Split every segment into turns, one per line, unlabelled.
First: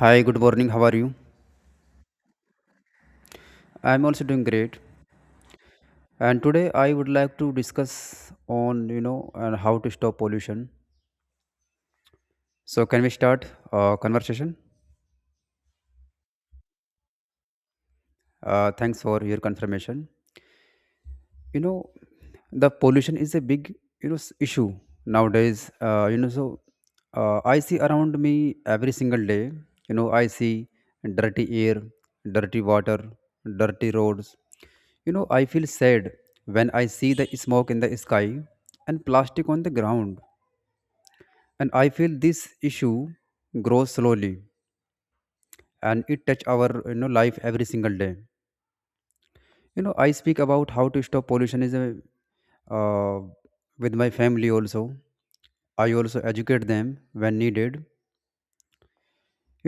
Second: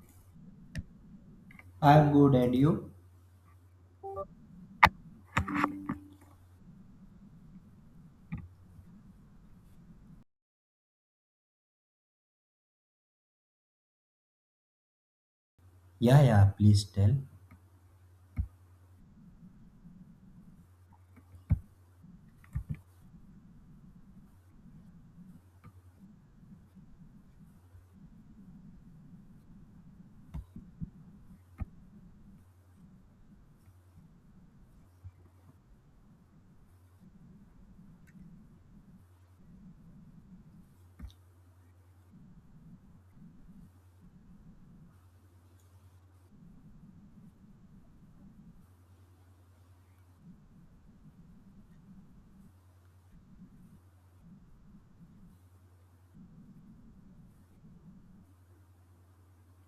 Hi, good morning. How are you?
I'm good, and you?
I'm also doing great. And today I would like to discuss on and how to stop pollution. So can we start conversation?
Yeah, yeah, please tell.
Thanks for your confirmation. You know the pollution is a big issue nowadays. So I see around me every single day. I see dirty air, dirty water, dirty roads. I feel sad when I see the smoke in the sky and plastic on the ground, and I feel this issue grows slowly, and it touch our life every single day. I speak about how to stop pollution is a, uh, with my family also. I also educate them when needed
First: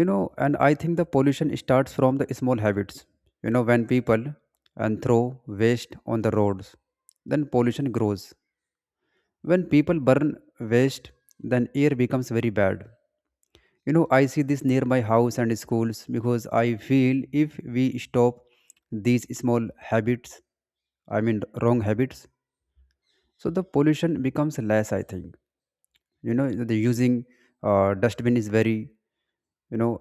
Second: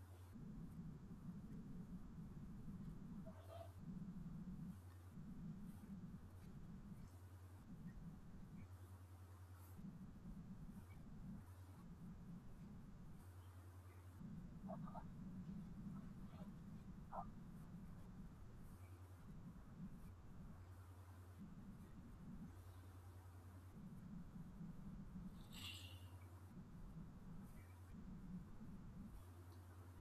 you know and I think the pollution starts from the small habits. When people and throw waste on the roads, then pollution grows. When people burn waste, then air becomes very bad. I see this near my house and schools because I feel if we stop these small habits, I mean wrong habits, so the pollution becomes less, I think. The using dustbin is very you know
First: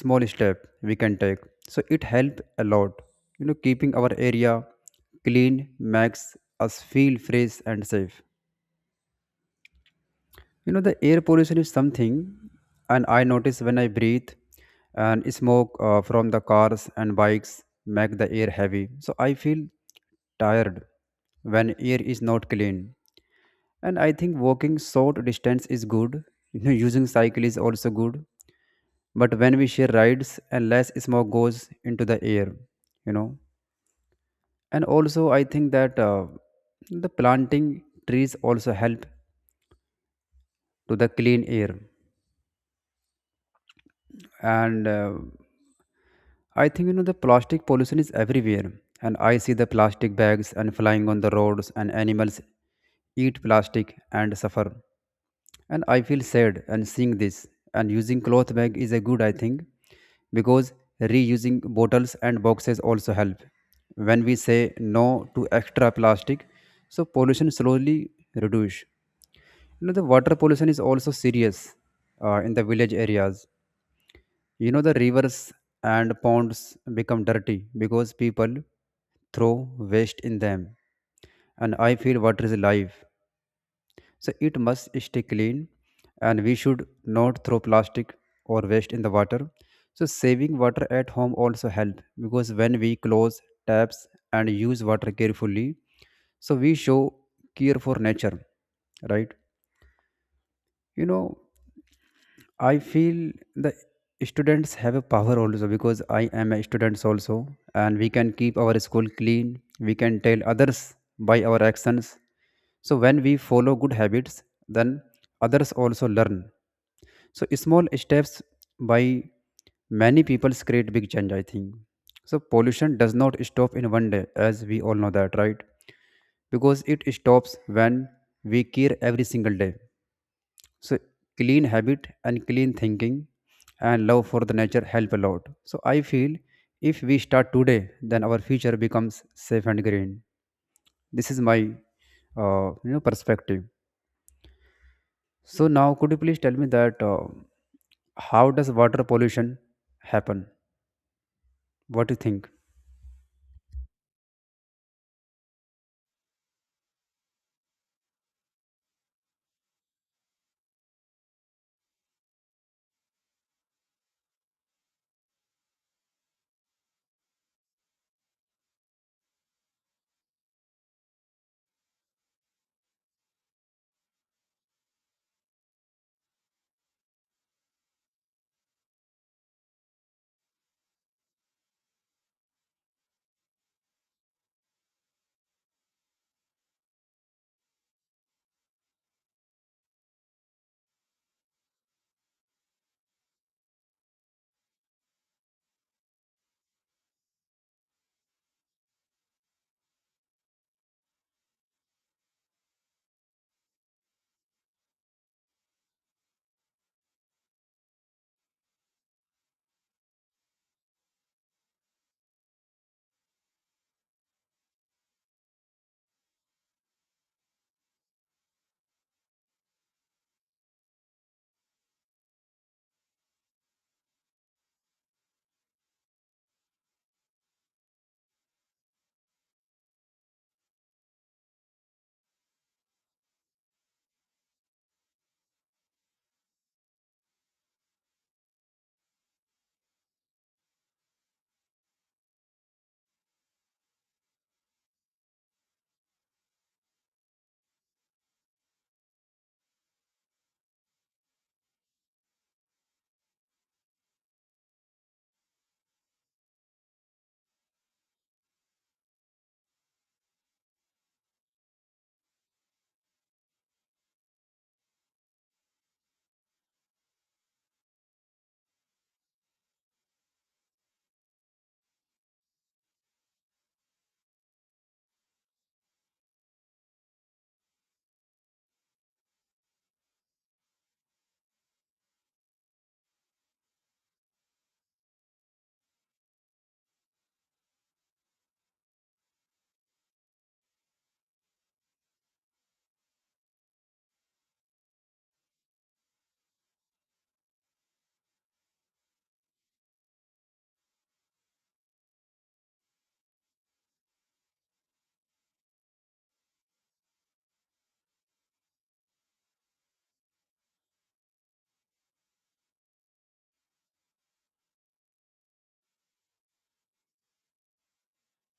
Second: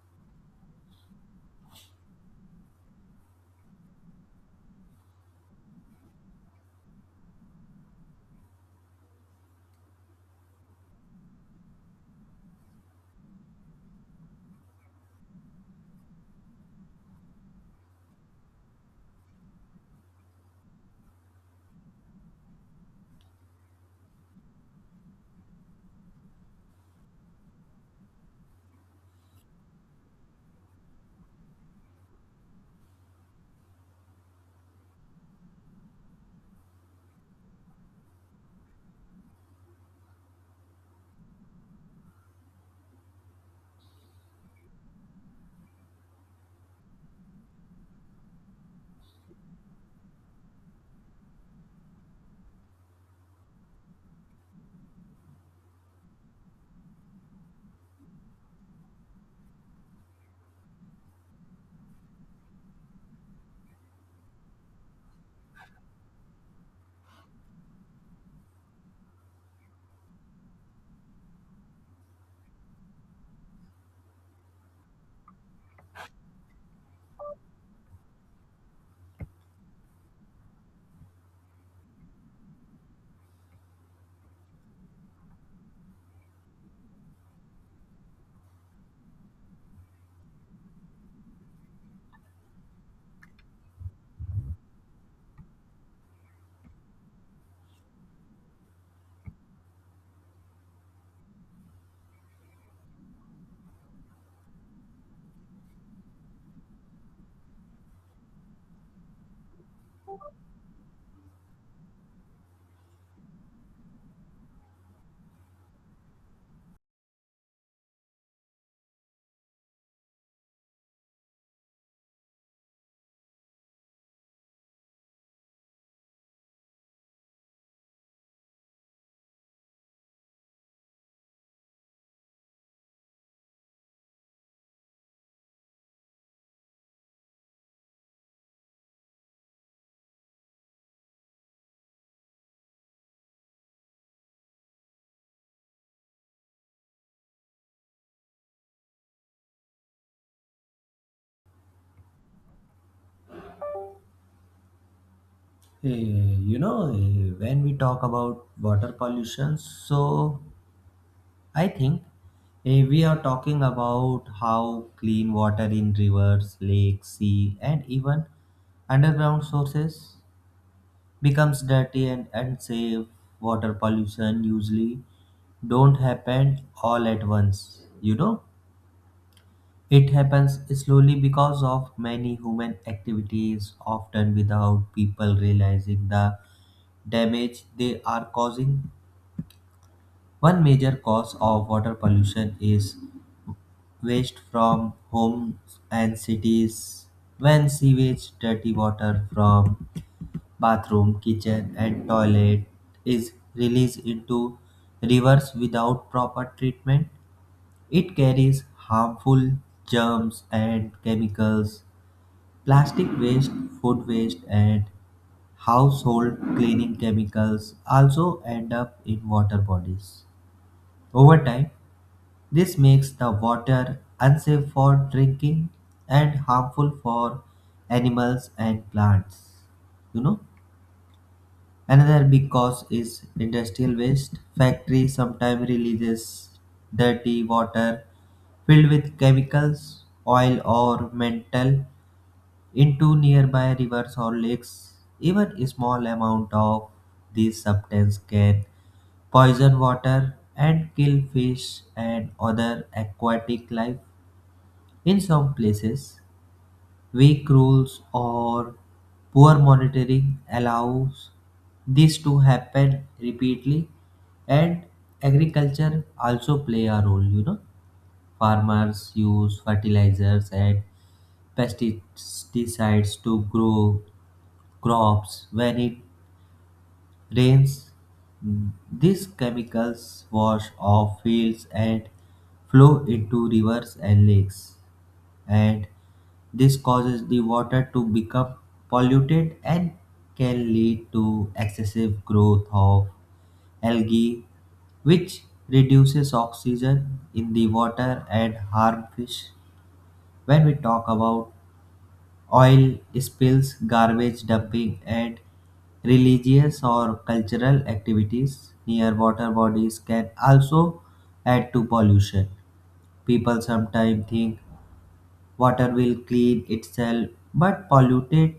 small step we can take, so it help a lot. Keeping our area clean makes us feel fresh and safe. The air pollution is something, and I notice when I breathe, and smoke from the cars and bikes make the air heavy, so I feel tired when air is not clean. And I think walking short distance is good. Using cycle is also good. But when we share rides and less smoke goes into the air, you know. And also, I think that the planting trees also help to the clean air. And I think the plastic pollution is everywhere. And I see the plastic bags and flying on the roads, and animals eat plastic and suffer. And I feel sad and seeing this. And using cloth bag is a good, I think, because reusing bottles and boxes also help when we say no to extra plastic, so pollution slowly reduce. The water pollution is also serious in the village areas. The rivers and ponds become dirty because people throw waste in them. And I feel water is life, so it must stay clean, and we should not throw plastic or waste in the water. So saving water at home also help because when we close taps and use water carefully, so we show care for nature, right? You know, I feel the students have a power also because I am a student also, and we can keep our school clean. We can tell others by our actions. So when we follow good habits, then others also learn. So small steps by many people create big change, I think. So pollution does not stop in one day, as we all know that, right? Because it stops when we care every single day. So clean habit and clean thinking and love for the nature help a lot. So I feel if we start today, then our future becomes safe and green. This is my perspective. So now could you please tell me that how does water pollution happen? What do you think?
When we talk about water pollution, I think we are talking about how clean water in rivers, lakes, sea, and even underground sources becomes dirty and unsafe. Water pollution usually don't happen all at once, you know. It happens slowly because of many human activities, often without people realizing the damage they are causing. One major cause of water pollution is waste from homes and cities. When sewage, dirty water from bathroom, kitchen, and toilet is released into rivers without proper treatment, it carries harmful germs and chemicals. Plastic waste, food waste, and household cleaning chemicals also end up in water bodies. Over time, this makes the water unsafe for drinking and harmful for animals and plants. You know, another big cause is industrial waste. Factories sometimes releases dirty water filled with chemicals, oil, or metal into nearby rivers or lakes. Even a small amount of this substance can poison water and kill fish and other aquatic life. In some places, weak rules or poor monitoring allows this to happen repeatedly, and agriculture also play a role, you know. Farmers use fertilizers and pesticides to grow crops. When it rains, these chemicals wash off fields and flow into rivers and lakes. And this causes the water to become polluted and can lead to excessive growth of algae, which reduces oxygen in the water and harm fish. When we talk about oil spills, garbage dumping, and religious or cultural activities near water bodies can also add to pollution. People sometimes think water will clean itself, but polluted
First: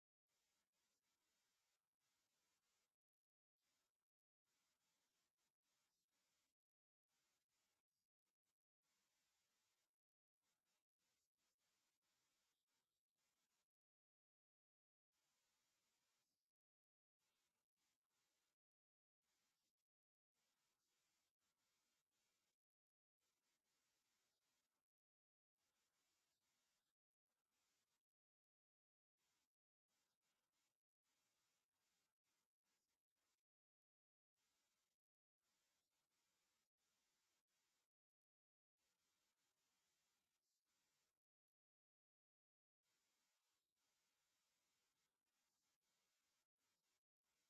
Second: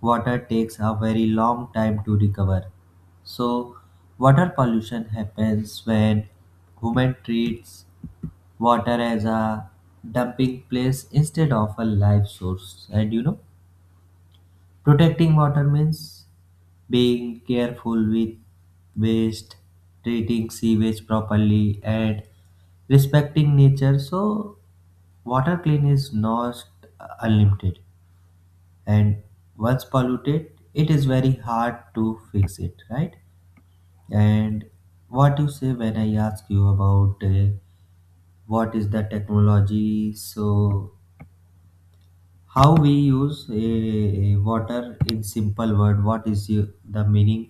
water takes a very long time to recover. So, water pollution happens when human treats water as a dumping place instead of a life source. And you know, protecting water means being careful with waste, treating sewage properly, and respecting nature. So, water clean is not unlimited, and once polluted, it is very hard to fix it, right? And what you say when I ask you about what is the technology? So, how we use water in simple word, what is the meaning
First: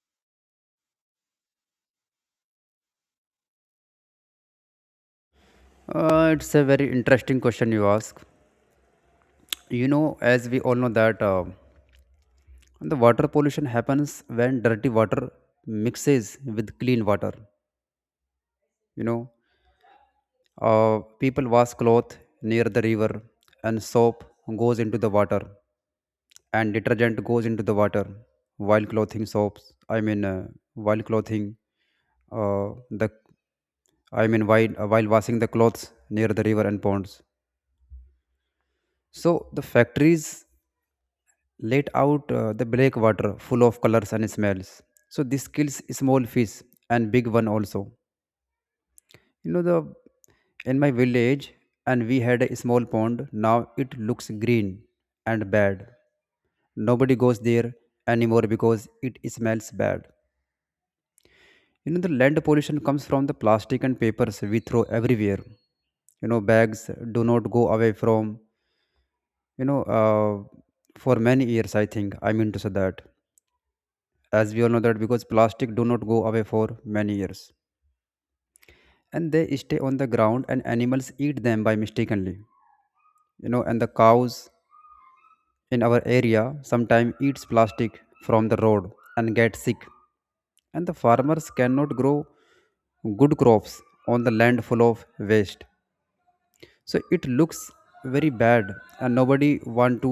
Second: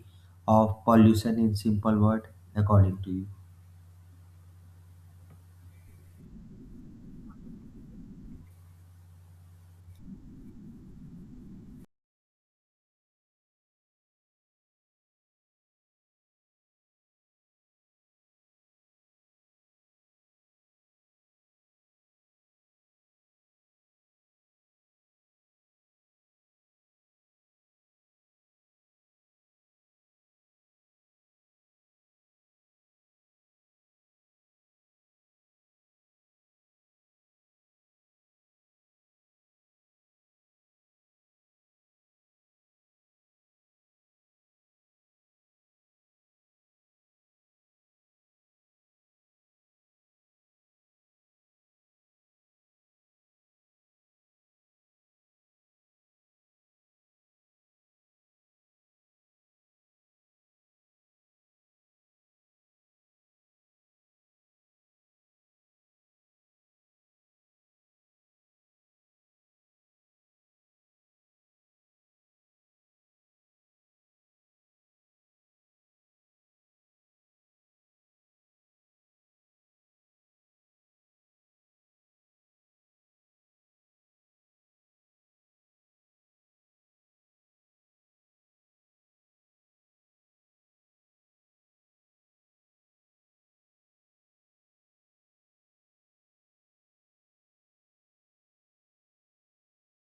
of pollution in simple word according to you?
It's a very interesting question you ask. As we all know that the water pollution happens when dirty water mixes with clean water. You know, People wash cloth near the river, and soap goes into the water, and detergent goes into the water. While clothing soaps, I mean, while clothing, the I mean, while washing the clothes near the river and ponds. So the factories let out the black water full of colors and smells. So this kills small fish and big one also. You know the In my village, and we had a small pond. Now it looks green and bad. Nobody goes there anymore because it smells bad. The land pollution comes from the plastic and papers we throw everywhere. Bags do not go away from you know uh, for many years, I think. I mean to say that, as we all know that, because plastic do not go away for many years, and they stay on the ground and animals eat them by mistakenly. And the cows in our area sometimes eats plastic from the road and get sick. And the farmers cannot grow good crops on the land full of waste, so it looks very bad, and nobody want to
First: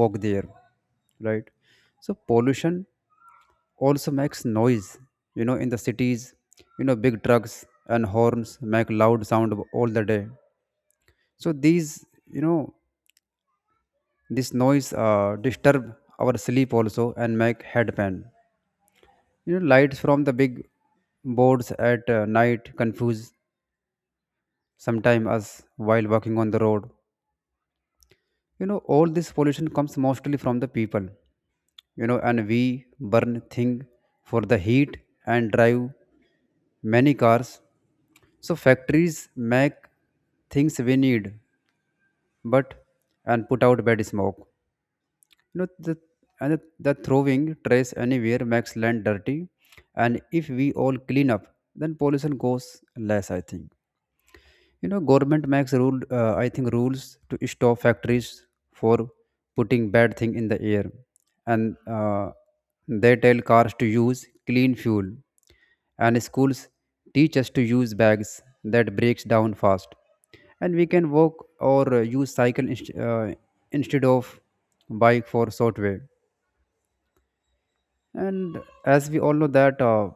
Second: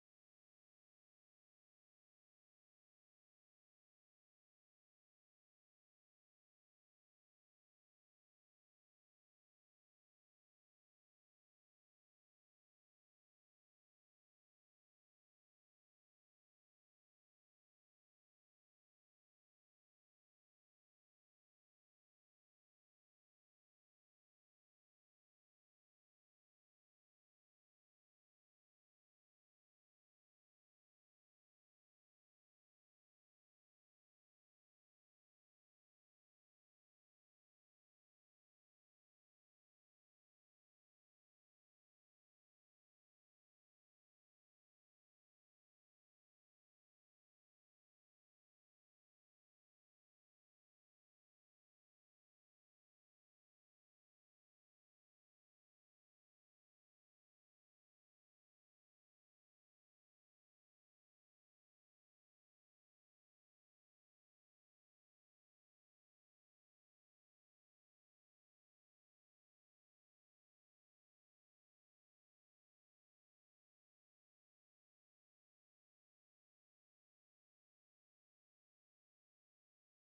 walk there, right? So pollution also makes noise. In the cities, big trucks and horns make loud sound all the day. So these you know this noise disturb our sleep also and make head pain. Lights from the big boards at night confuse sometime us while walking on the road. All this pollution comes mostly from the people. And we burn thing for the heat and drive many cars. So factories make things we need, but and put out bad smoke. You know, the, and the throwing trash anywhere makes land dirty. And if we all clean up, then pollution goes less, I think. Government makes rule, I think, rules to stop factories for putting bad thing in the air. And they tell cars to use clean fuel. And schools teach us to use bags that breaks down fast. And we can walk or use cycle instead of bike for short way. And as we all know that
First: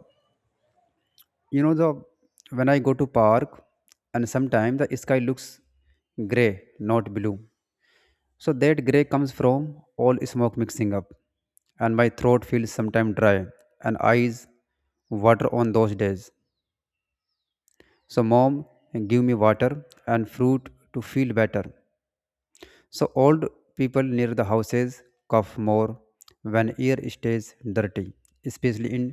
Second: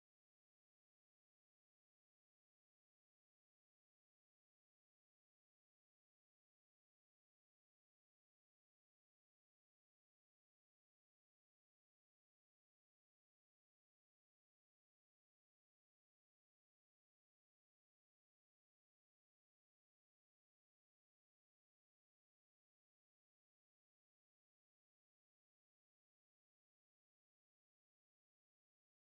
you know the when I go to park and sometimes the sky looks gray not blue, so that gray comes from all smoke mixing up, and my throat feels sometimes dry and eyes water on those days. So mom give me water and fruit to feel better. So old people near the houses cough more when air stays dirty, especially in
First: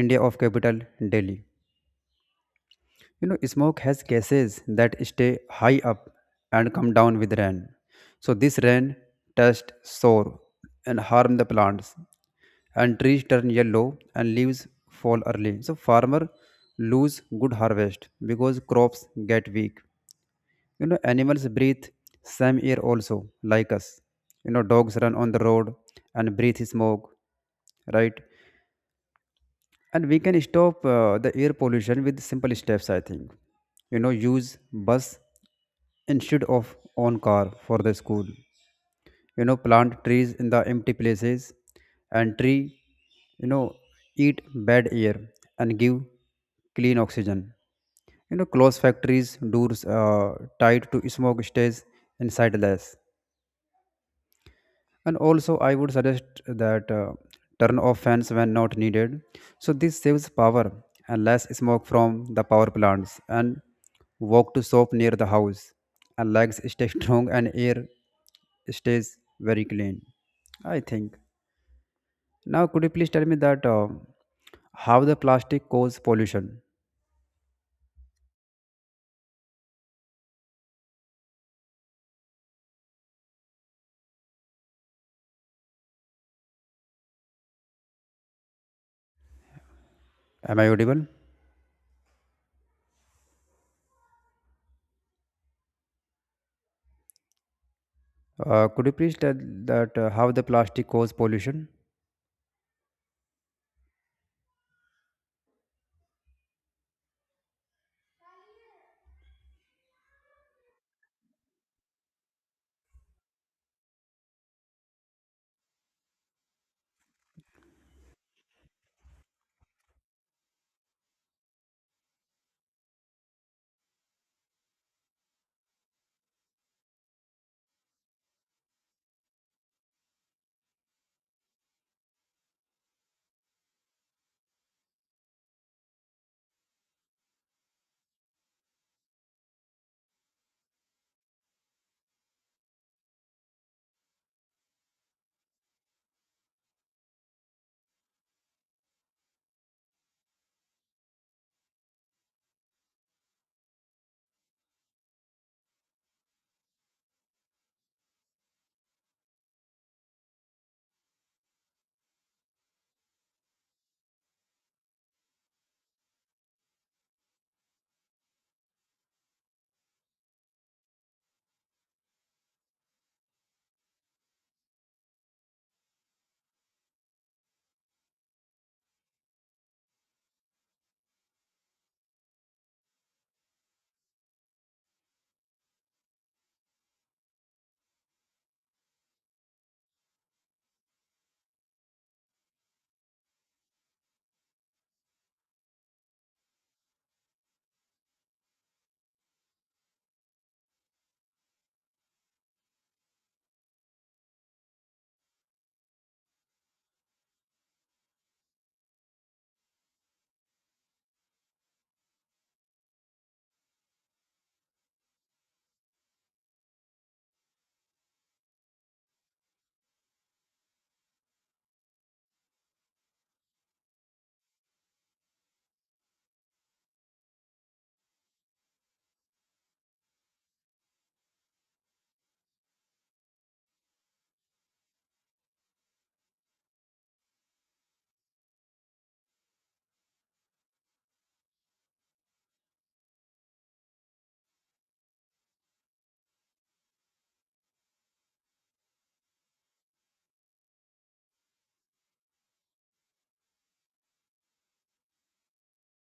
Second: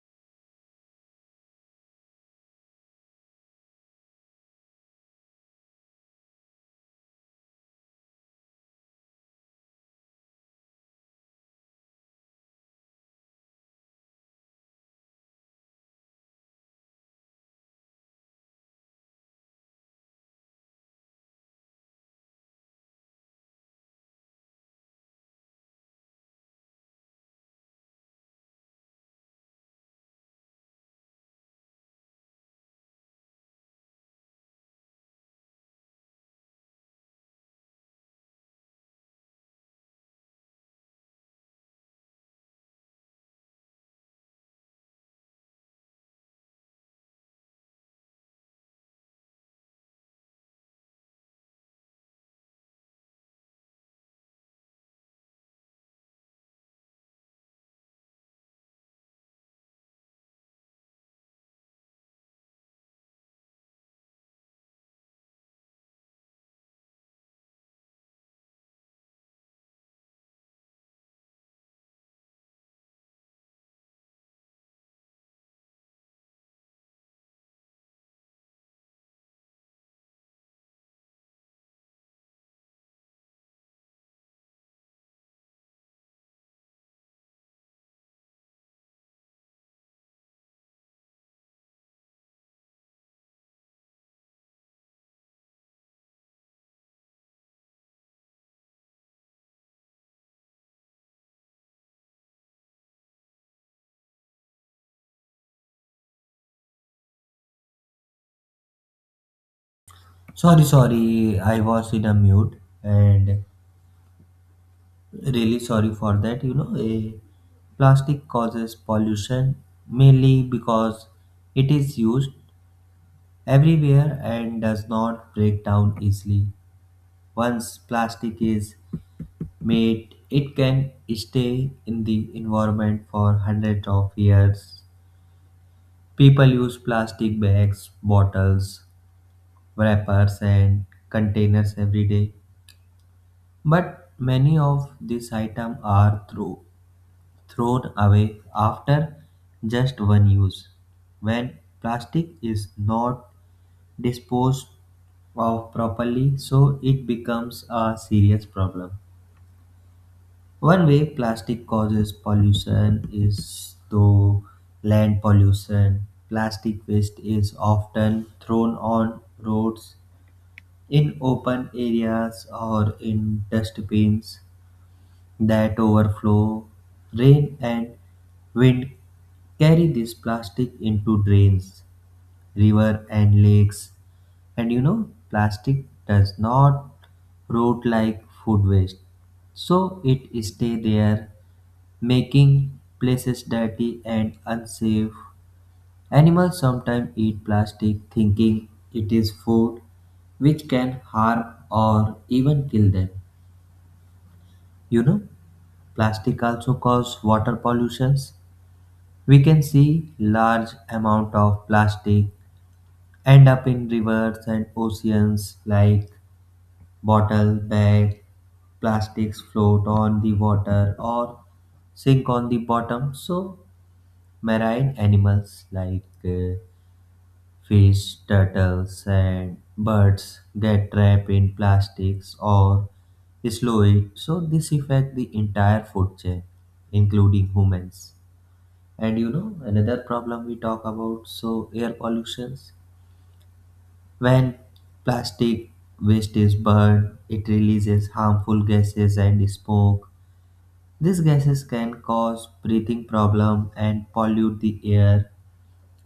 India of capital Delhi. Smoke has gases that stay high up and come down with rain. So this rain touched soil and harm the plants, and trees turn yellow and leaves fall early. So farmer lose good harvest because crops get weak. Animals breathe same air also like us. Dogs run on the road and breathe smoke, right? And we can stop the air pollution with simple steps, I think. Use bus instead of own car for the school. Plant trees in the empty places. And tree, you know eat bad air and give clean oxygen. Close factories doors, tied to smoke stays inside less. And also I would suggest that turn off fans when not needed, so this saves power and less smoke from the power plants. And walk to shop near the house, and legs stay strong and air stays very clean, I think. Now could you please tell me that how the plastic cause pollution? Am I audible? Could you please tell that how the plastic cause pollution?
Sorry, sorry, I was in a mute, and really sorry for that. You know, plastic causes pollution mainly because it is used everywhere and does not break down easily. Once plastic is mate, it can stay in the environment for hundreds of years. People use plastic bags, bottles, wrappers and containers every day, but many of these items are thrown away after just one use. When plastic is not disposed of properly, so it becomes a serious problem. One way plastic causes pollution is through land pollution. Plastic waste is often thrown on roads, in open areas, or in dustbins that overflow. Rain and wind carry this plastic into drains, river, and lakes. And you know, plastic does not rot like food waste, so it stay there, making places dirty and unsafe. Animals sometimes eat plastic thinking it is food, which can harm or even kill them. You know, plastic also causes water pollutions. We can see large amount of plastic end up in rivers and oceans. Like bottle, bag, plastics float on the water or sink on the bottom. So marine animals like fish, turtles, and birds get trapped in plastics or slow it. So this affects the entire food chain, including humans. And you know, another problem we talk about, so air pollutions. When plastic waste is burned, it releases harmful gases and smoke. These gases can cause breathing problem and pollute the air.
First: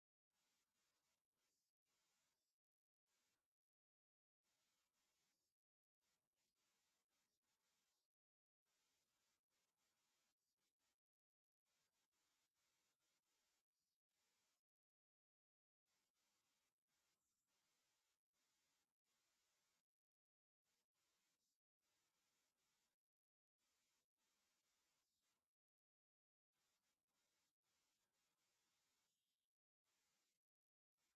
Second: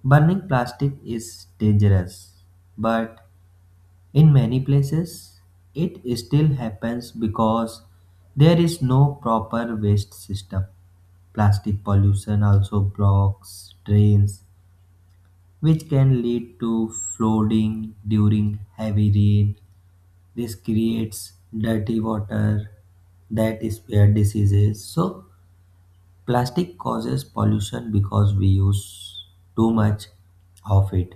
Burning plastic is dangerous, but in many places it still happens because there is no proper waste system. Plastic pollution also blocks drains, which can lead to flooding during heavy rain. This creates dirty water that is where diseases. So, plastic causes pollution because we use too much of it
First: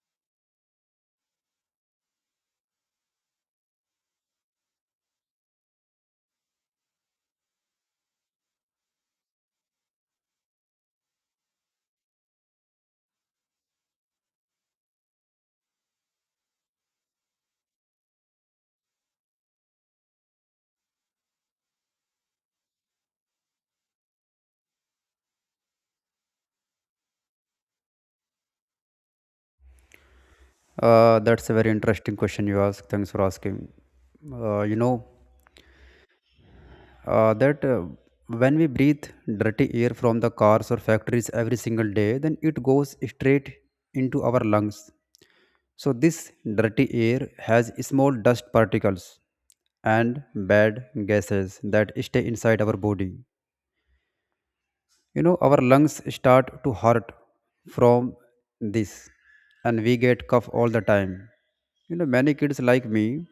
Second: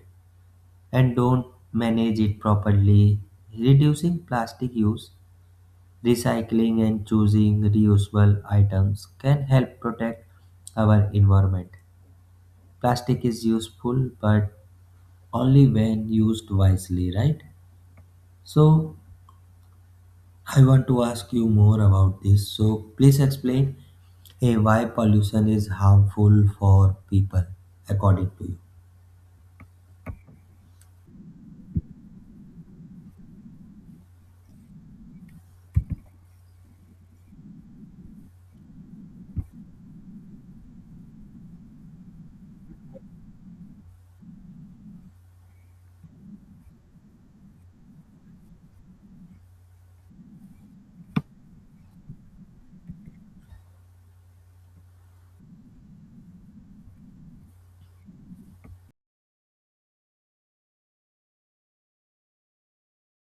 and don't manage it properly. Reducing plastic use, recycling, and choosing reusable items can help protect our environment. Plastic is useful, but only when used wisely, right? So, I want to ask you more about this. So, please explain, hey, why pollution is harmful for people, according to you.
That's a very interesting question you ask. Thanks for asking. You know, that When we breathe dirty air from the cars or factories every single day, then it goes straight into our lungs. So, this dirty air has small dust particles and bad gases that stay inside our body. Our lungs start to hurt from this, and we get cough all the time. Many kids like me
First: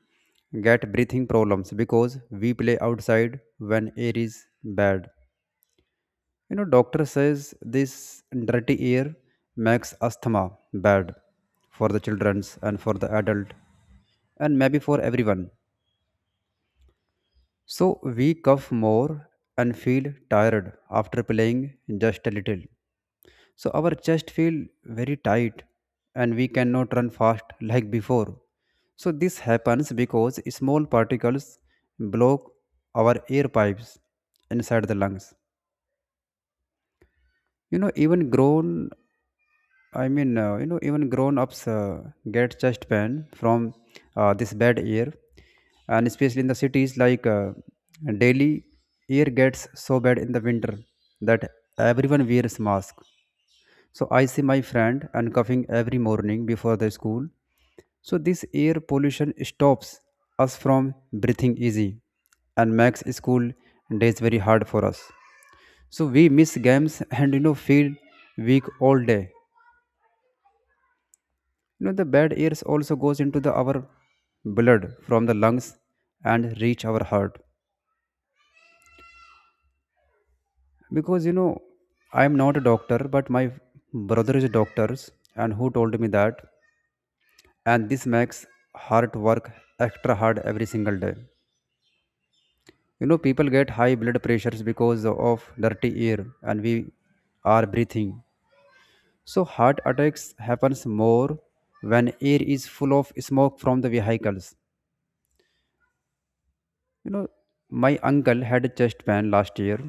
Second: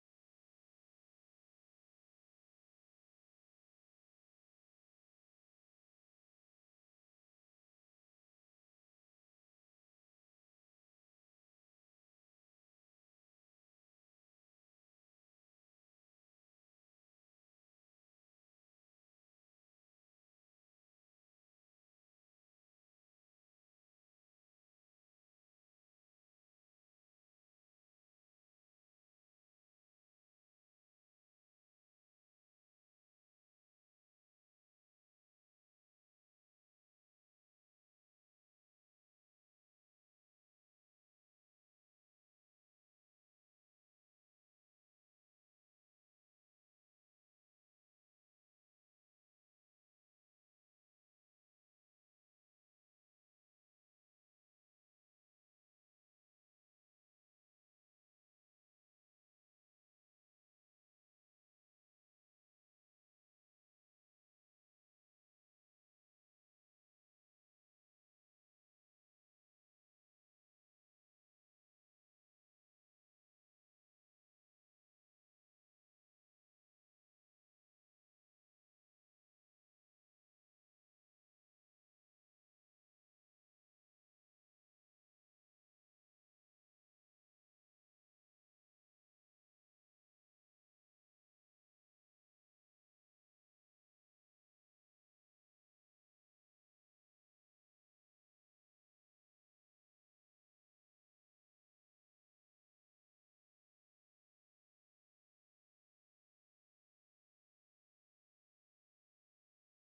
get breathing problems because we play outside when air is bad. Doctor says this dirty air makes asthma bad for the childrens and for the adult, and maybe for everyone. So we cough more and feel tired after playing just a little. So our chest feel very tight, and we cannot run fast like before. So this happens because small particles block our air pipes inside the lungs. Even grown I mean, you know, even grown-ups get chest pain from this bad air, and especially in the cities like Delhi, air gets so bad in the winter that everyone wears mask. So I see my friend and coughing every morning before the school. So this air pollution stops us from breathing easy and makes school days very hard for us. So we miss games and feel weak all day. The bad air also goes into the our blood from the lungs and reach our heart. Because I am not a doctor, but my brother is a doctor, and who told me that. And this makes heart work extra hard every single day. People get high blood pressures because of dirty air, and we are breathing. So heart attacks happens more when air is full of smoke from the vehicles. You know, my uncle had a chest pain last year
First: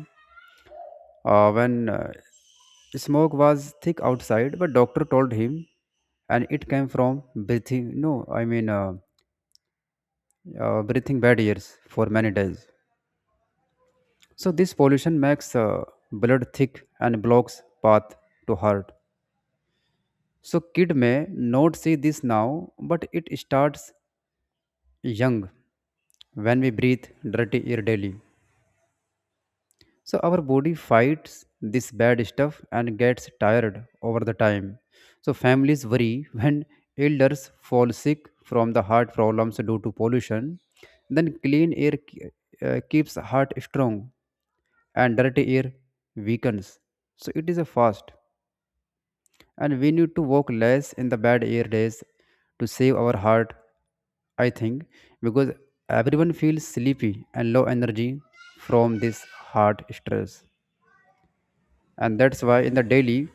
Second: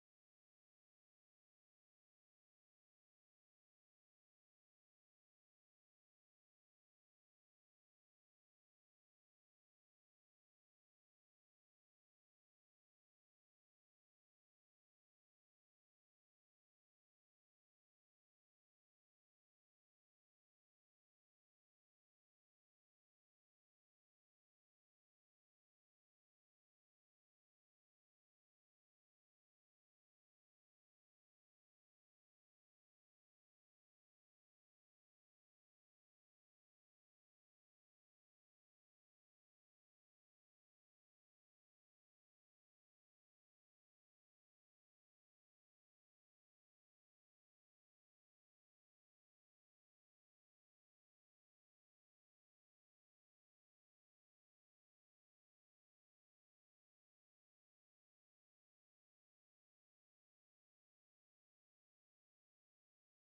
when smoke was thick outside but doctor told him and it came from breathing no I mean breathing barriers for many days. So this pollution makes blood thick and blocks path to heart. So kid may not see this now but it starts young when we breathe dirty air daily. So our body fights this bad stuff and gets tired over the time. So families worry when elders fall sick from the heart problems due to pollution. Then clean air keeps heart strong and dirty air weakens. So it is a fast and we need to walk less in the bad air days to save our heart, I think, because everyone feels sleepy and low energy from this heart stress. And that's why in the daily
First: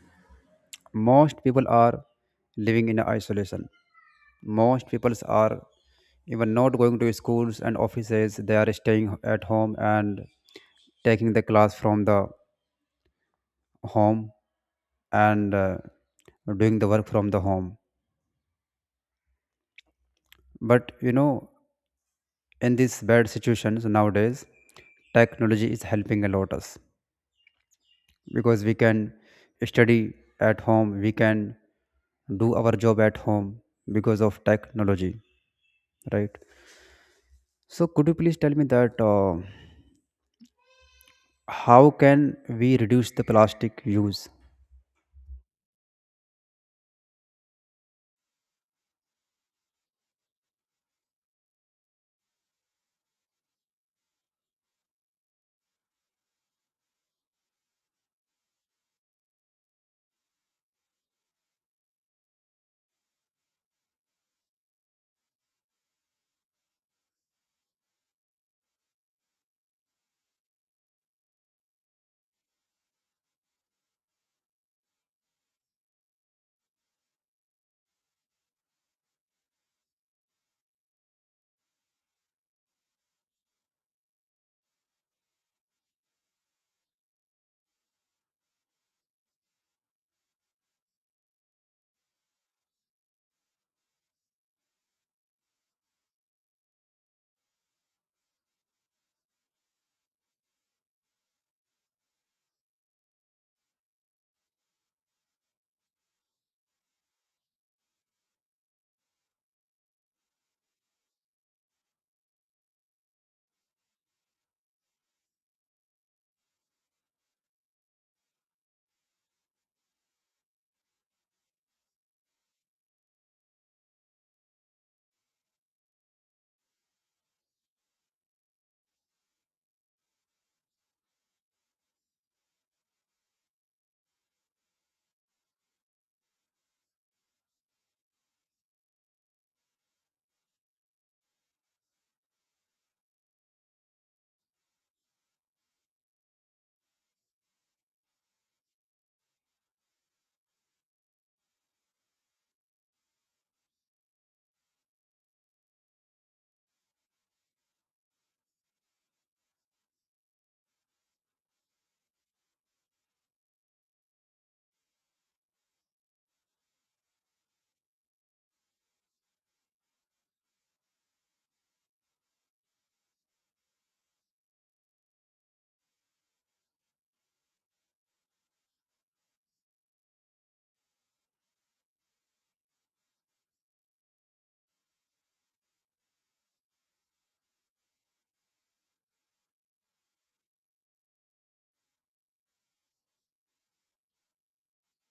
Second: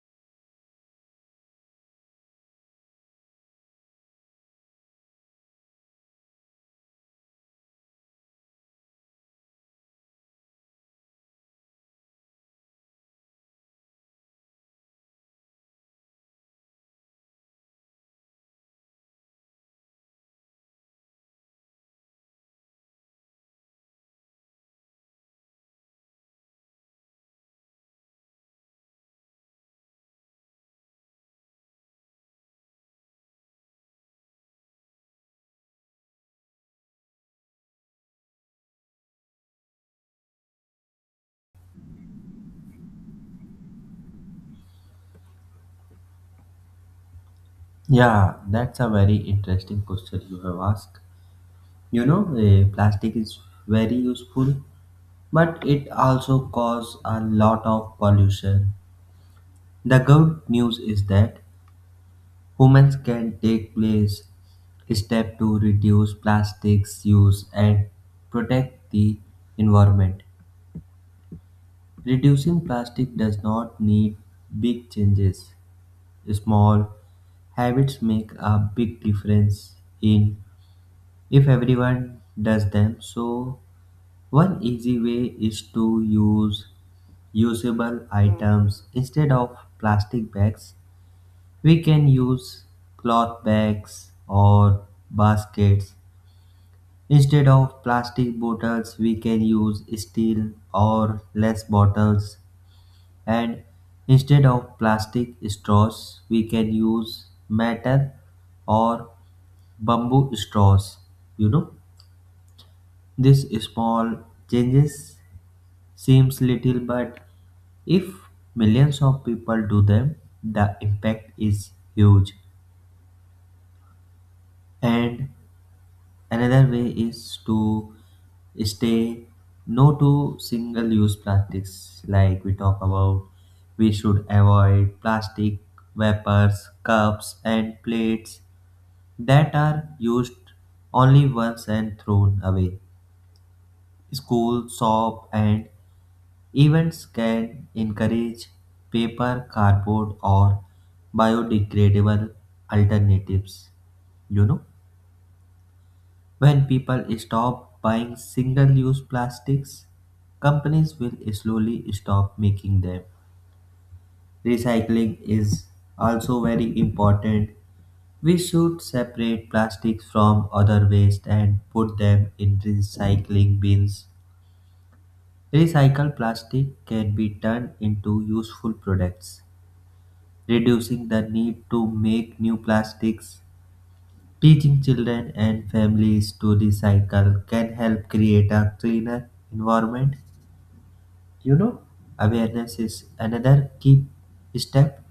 most people are living in isolation, most people are even not going to schools and offices. They are staying at home and taking the class from the home, and doing the work from the home. But you know, in these bad situations nowadays technology is helping a lot us, because we can study at home, we can do our job at home because of technology, right? So could you please tell me that how can we reduce the plastic use?
Yeah, that's a very interesting question you have asked. You know, plastic is very useful, but it also causes a lot of pollution. The good news is that humans can take place step to reduce plastics use and protect the environment. Reducing plastic does not need big changes. Small habits make a big difference in if everyone does them. So one easy way is to use usable items instead of plastic bags. We can use cloth bags or baskets. Instead of plastic bottles, we can use steel or less bottles. And instead of plastic straws, we can use metal or bamboo straws. You know, these small changes seems little, but if millions of people do them, the impact is huge. And another way is to stay no to single use plastics, like we talk about. We should avoid plastic wrappers, cups, and plates that are used only once and thrown away. School, shop, and events can encourage paper, cardboard, or biodegradable alternatives. You know, when people stop buying single use plastics, companies will slowly stop making them. Recycling is also very important. We should separate plastics from other waste and put them in recycling bins. Recycled plastic can be turned into useful products, reducing the need to make new plastics. Teaching children and families to recycle can help create a cleaner environment. Awareness is another key step.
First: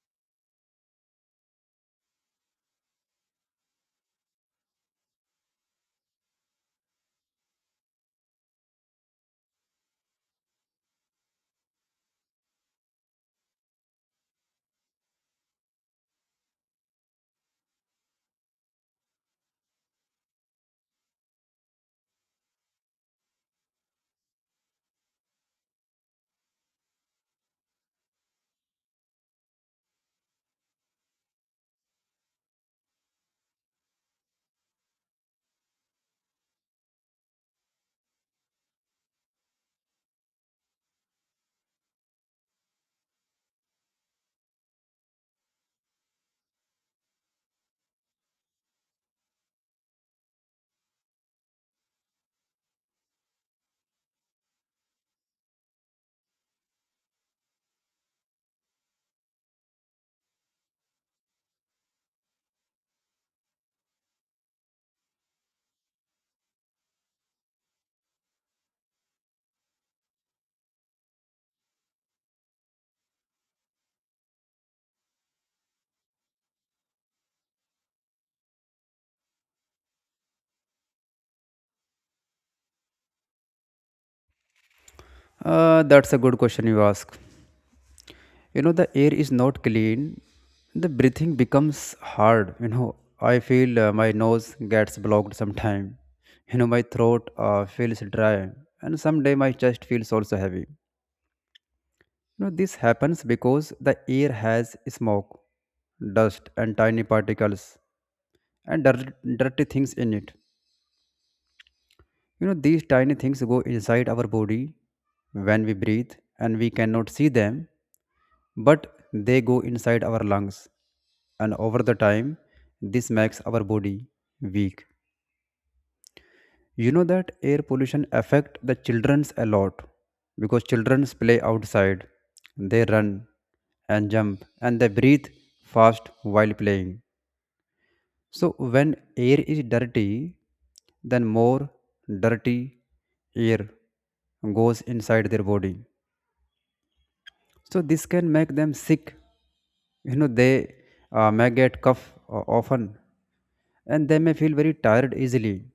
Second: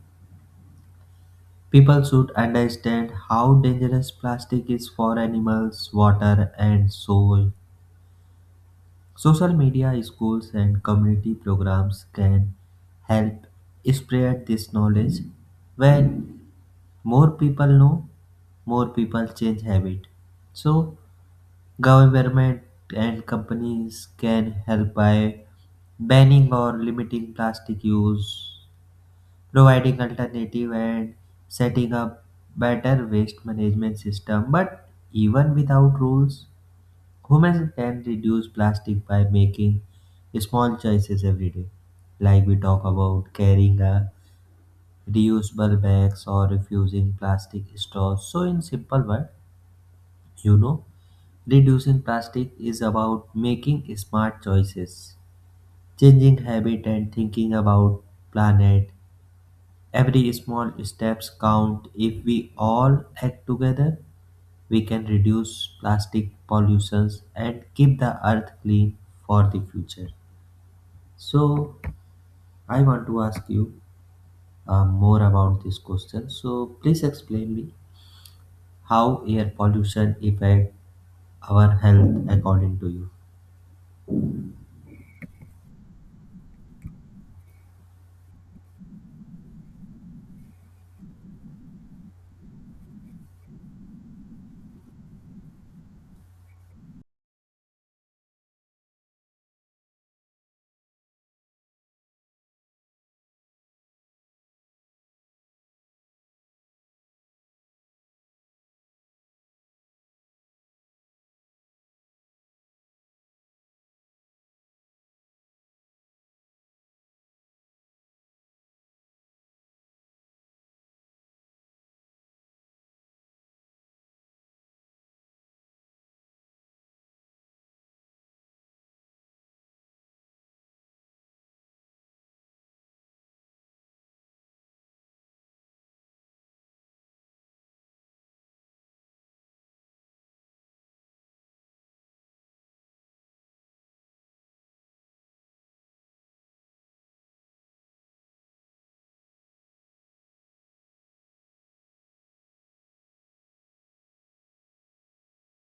People should understand how dangerous plastic is for animals, water, and soil. Social media, schools, and community programs can help spread this knowledge. When more people know, more people change habit. So government and companies can help by banning or limiting plastic use, providing alternative and setting up better waste management system. But even without rules, humans can reduce plastic by making small choices every day. Like we talk about carrying a reusable bags or refusing plastic straws. So, in simple word, you know, reducing plastic is about making smart choices, changing habit, and thinking about planet. Every small steps count. If we all act together, we can reduce plastic pollutions and keep the earth clean for the future. So, I want to ask you more about this question. So, please explain me, how air pollution affect our health according to you.
That's a good question you ask. You know, the air is not clean, the breathing becomes hard. You know, I feel my nose gets blocked sometime. You know, my throat feels dry, and someday my chest feels also heavy. You know, this happens because the air has smoke, dust and tiny particles and dirty things in it. You know, these tiny things go inside our body when we breathe, and we cannot see them, but they go inside our lungs. And over the time, this makes our body weak. You know that air pollution affect the childrens a lot because childrens play outside, they run and jump, and they breathe fast while playing. So when air is dirty, then more dirty air goes inside their body. So this can make them sick. You know they may get cough often, and they may feel very tired easily.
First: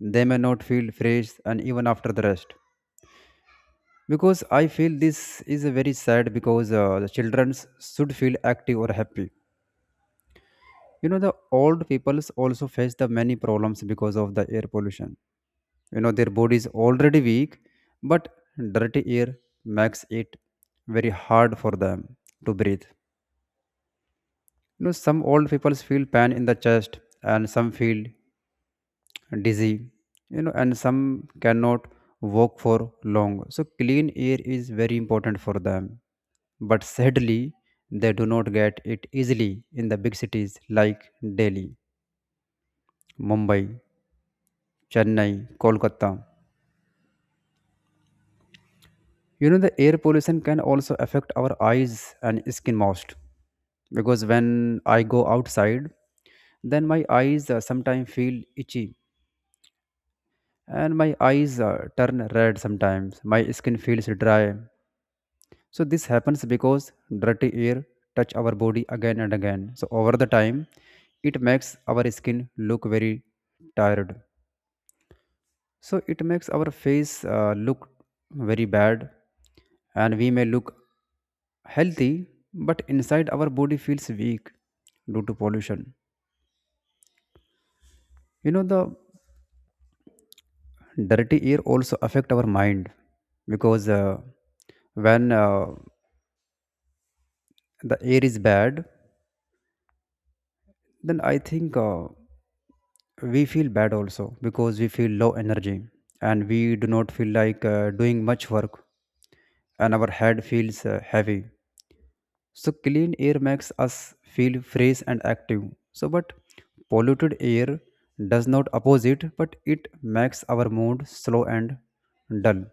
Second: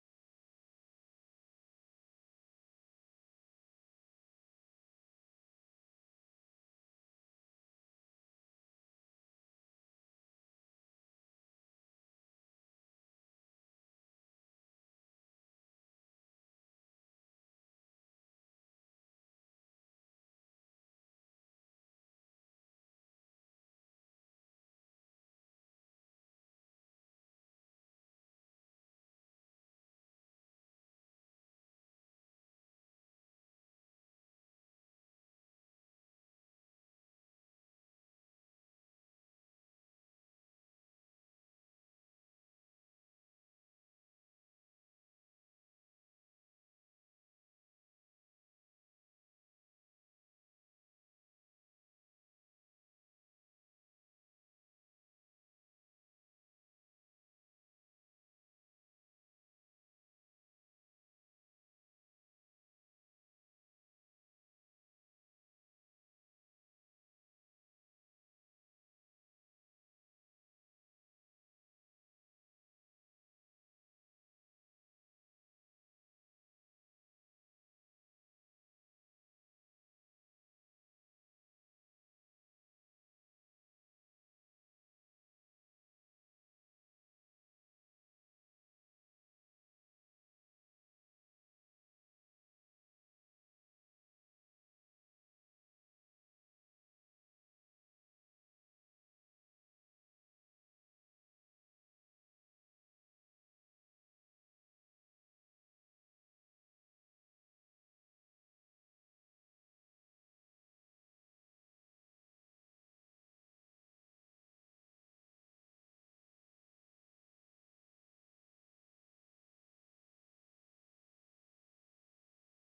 They may not feel fresh, and even after the rest. Because I feel this is very sad because the children should feel active or happy. You know the old peoples also face the many problems because of the air pollution. You know, their body is already weak, but dirty air makes it very hard for them to breathe. You know, some old people feel pain in the chest, and some feel dizzy. You know, and some cannot walk for long. So clean air is very important for them, but sadly they do not get it easily in the big cities like Delhi, Mumbai, Chennai, Kolkata. You know, the air pollution can also affect our eyes and skin most, because when I go outside, then my eyes sometimes feel itchy, and my eyes turn red sometimes. My skin feels dry. So this happens because dirty air touch our body again and again. So over the time, it makes our skin look very tired. So it makes our face look very bad, and we may look healthy, but inside our body feels weak due to pollution. You know, the dirty air also affect our mind, because when the air is bad, then I think we feel bad also, because we feel low energy and we do not feel like doing much work, and our head feels heavy. So clean air makes us feel fresh and active. So but polluted air does not oppose it, but it makes our mood slow and dull.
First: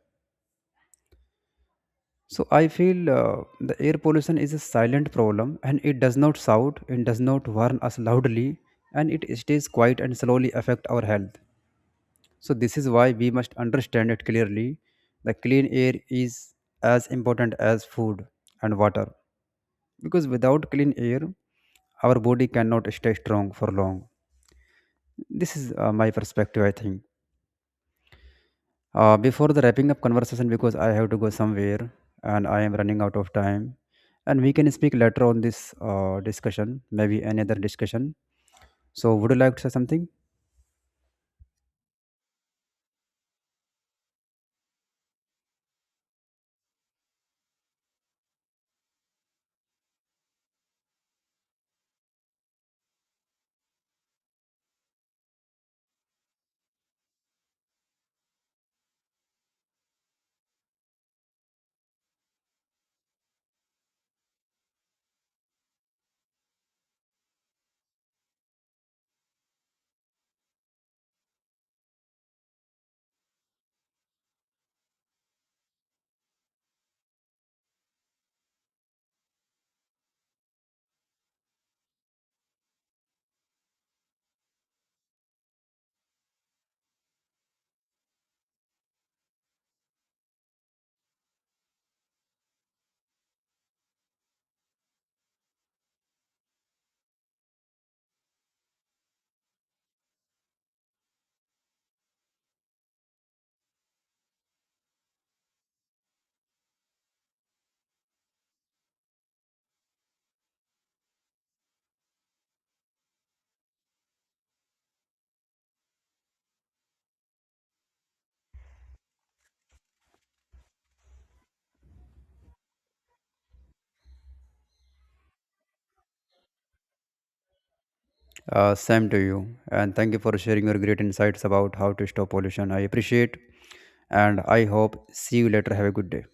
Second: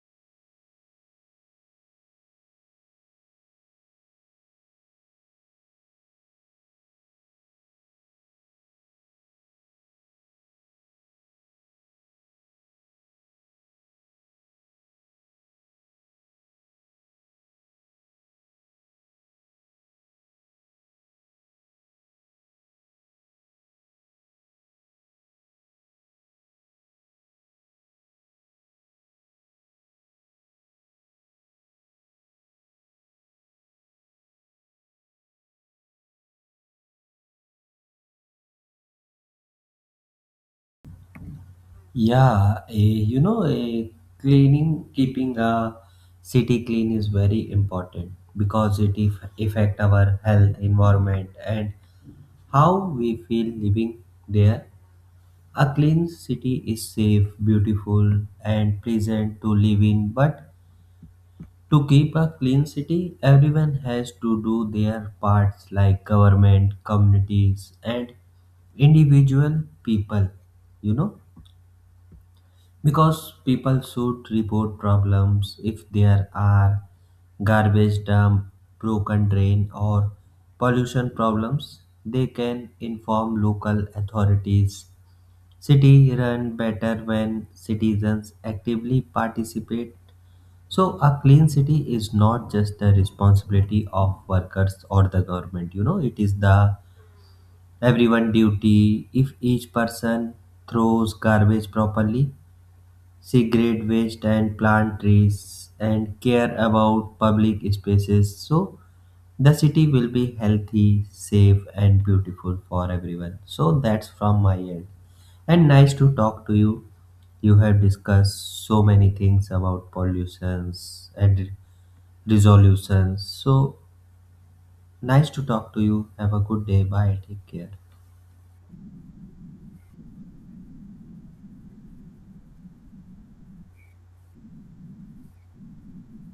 So I feel the air pollution is a silent problem, and it does not shout, it does not warn us loudly, and it stays quiet and slowly affect our health. So this is why we must understand it clearly. The clean air is as important as food and water, because without clean air our body cannot stay strong for long. This is my perspective, I think. Before the wrapping up conversation, because I have to go somewhere and I am running out of time, and we can speak later on this discussion, maybe another discussion. So, would you like to say something?
Yeah, you know, cleaning, keeping a city clean is very important because it if, affect our health, environment and how we feel living there. A clean city is safe, beautiful and pleasant to live in. But to keep a clean city, everyone has to do their parts like government, communities, and individual people, you know, because people should report problems. If there are garbage dump, broken drain, or pollution problems, they can inform local authorities. City run better when citizens actively participate. So, a clean city is not just the responsibility of workers or the government, you know, it is the everyone duty. If each person throws garbage properly, segregate waste and plant trees and care about public spaces, so the city will be healthy, safe and beautiful for everyone. So that's from my end. And nice to talk to you. You have discussed so many things about pollutions and resolutions. So nice to talk to you. Have a good day. Bye. Take care.
Same to you, and thank you for sharing your great insights about how to stop pollution. I appreciate, and I hope see you later. Have a good day.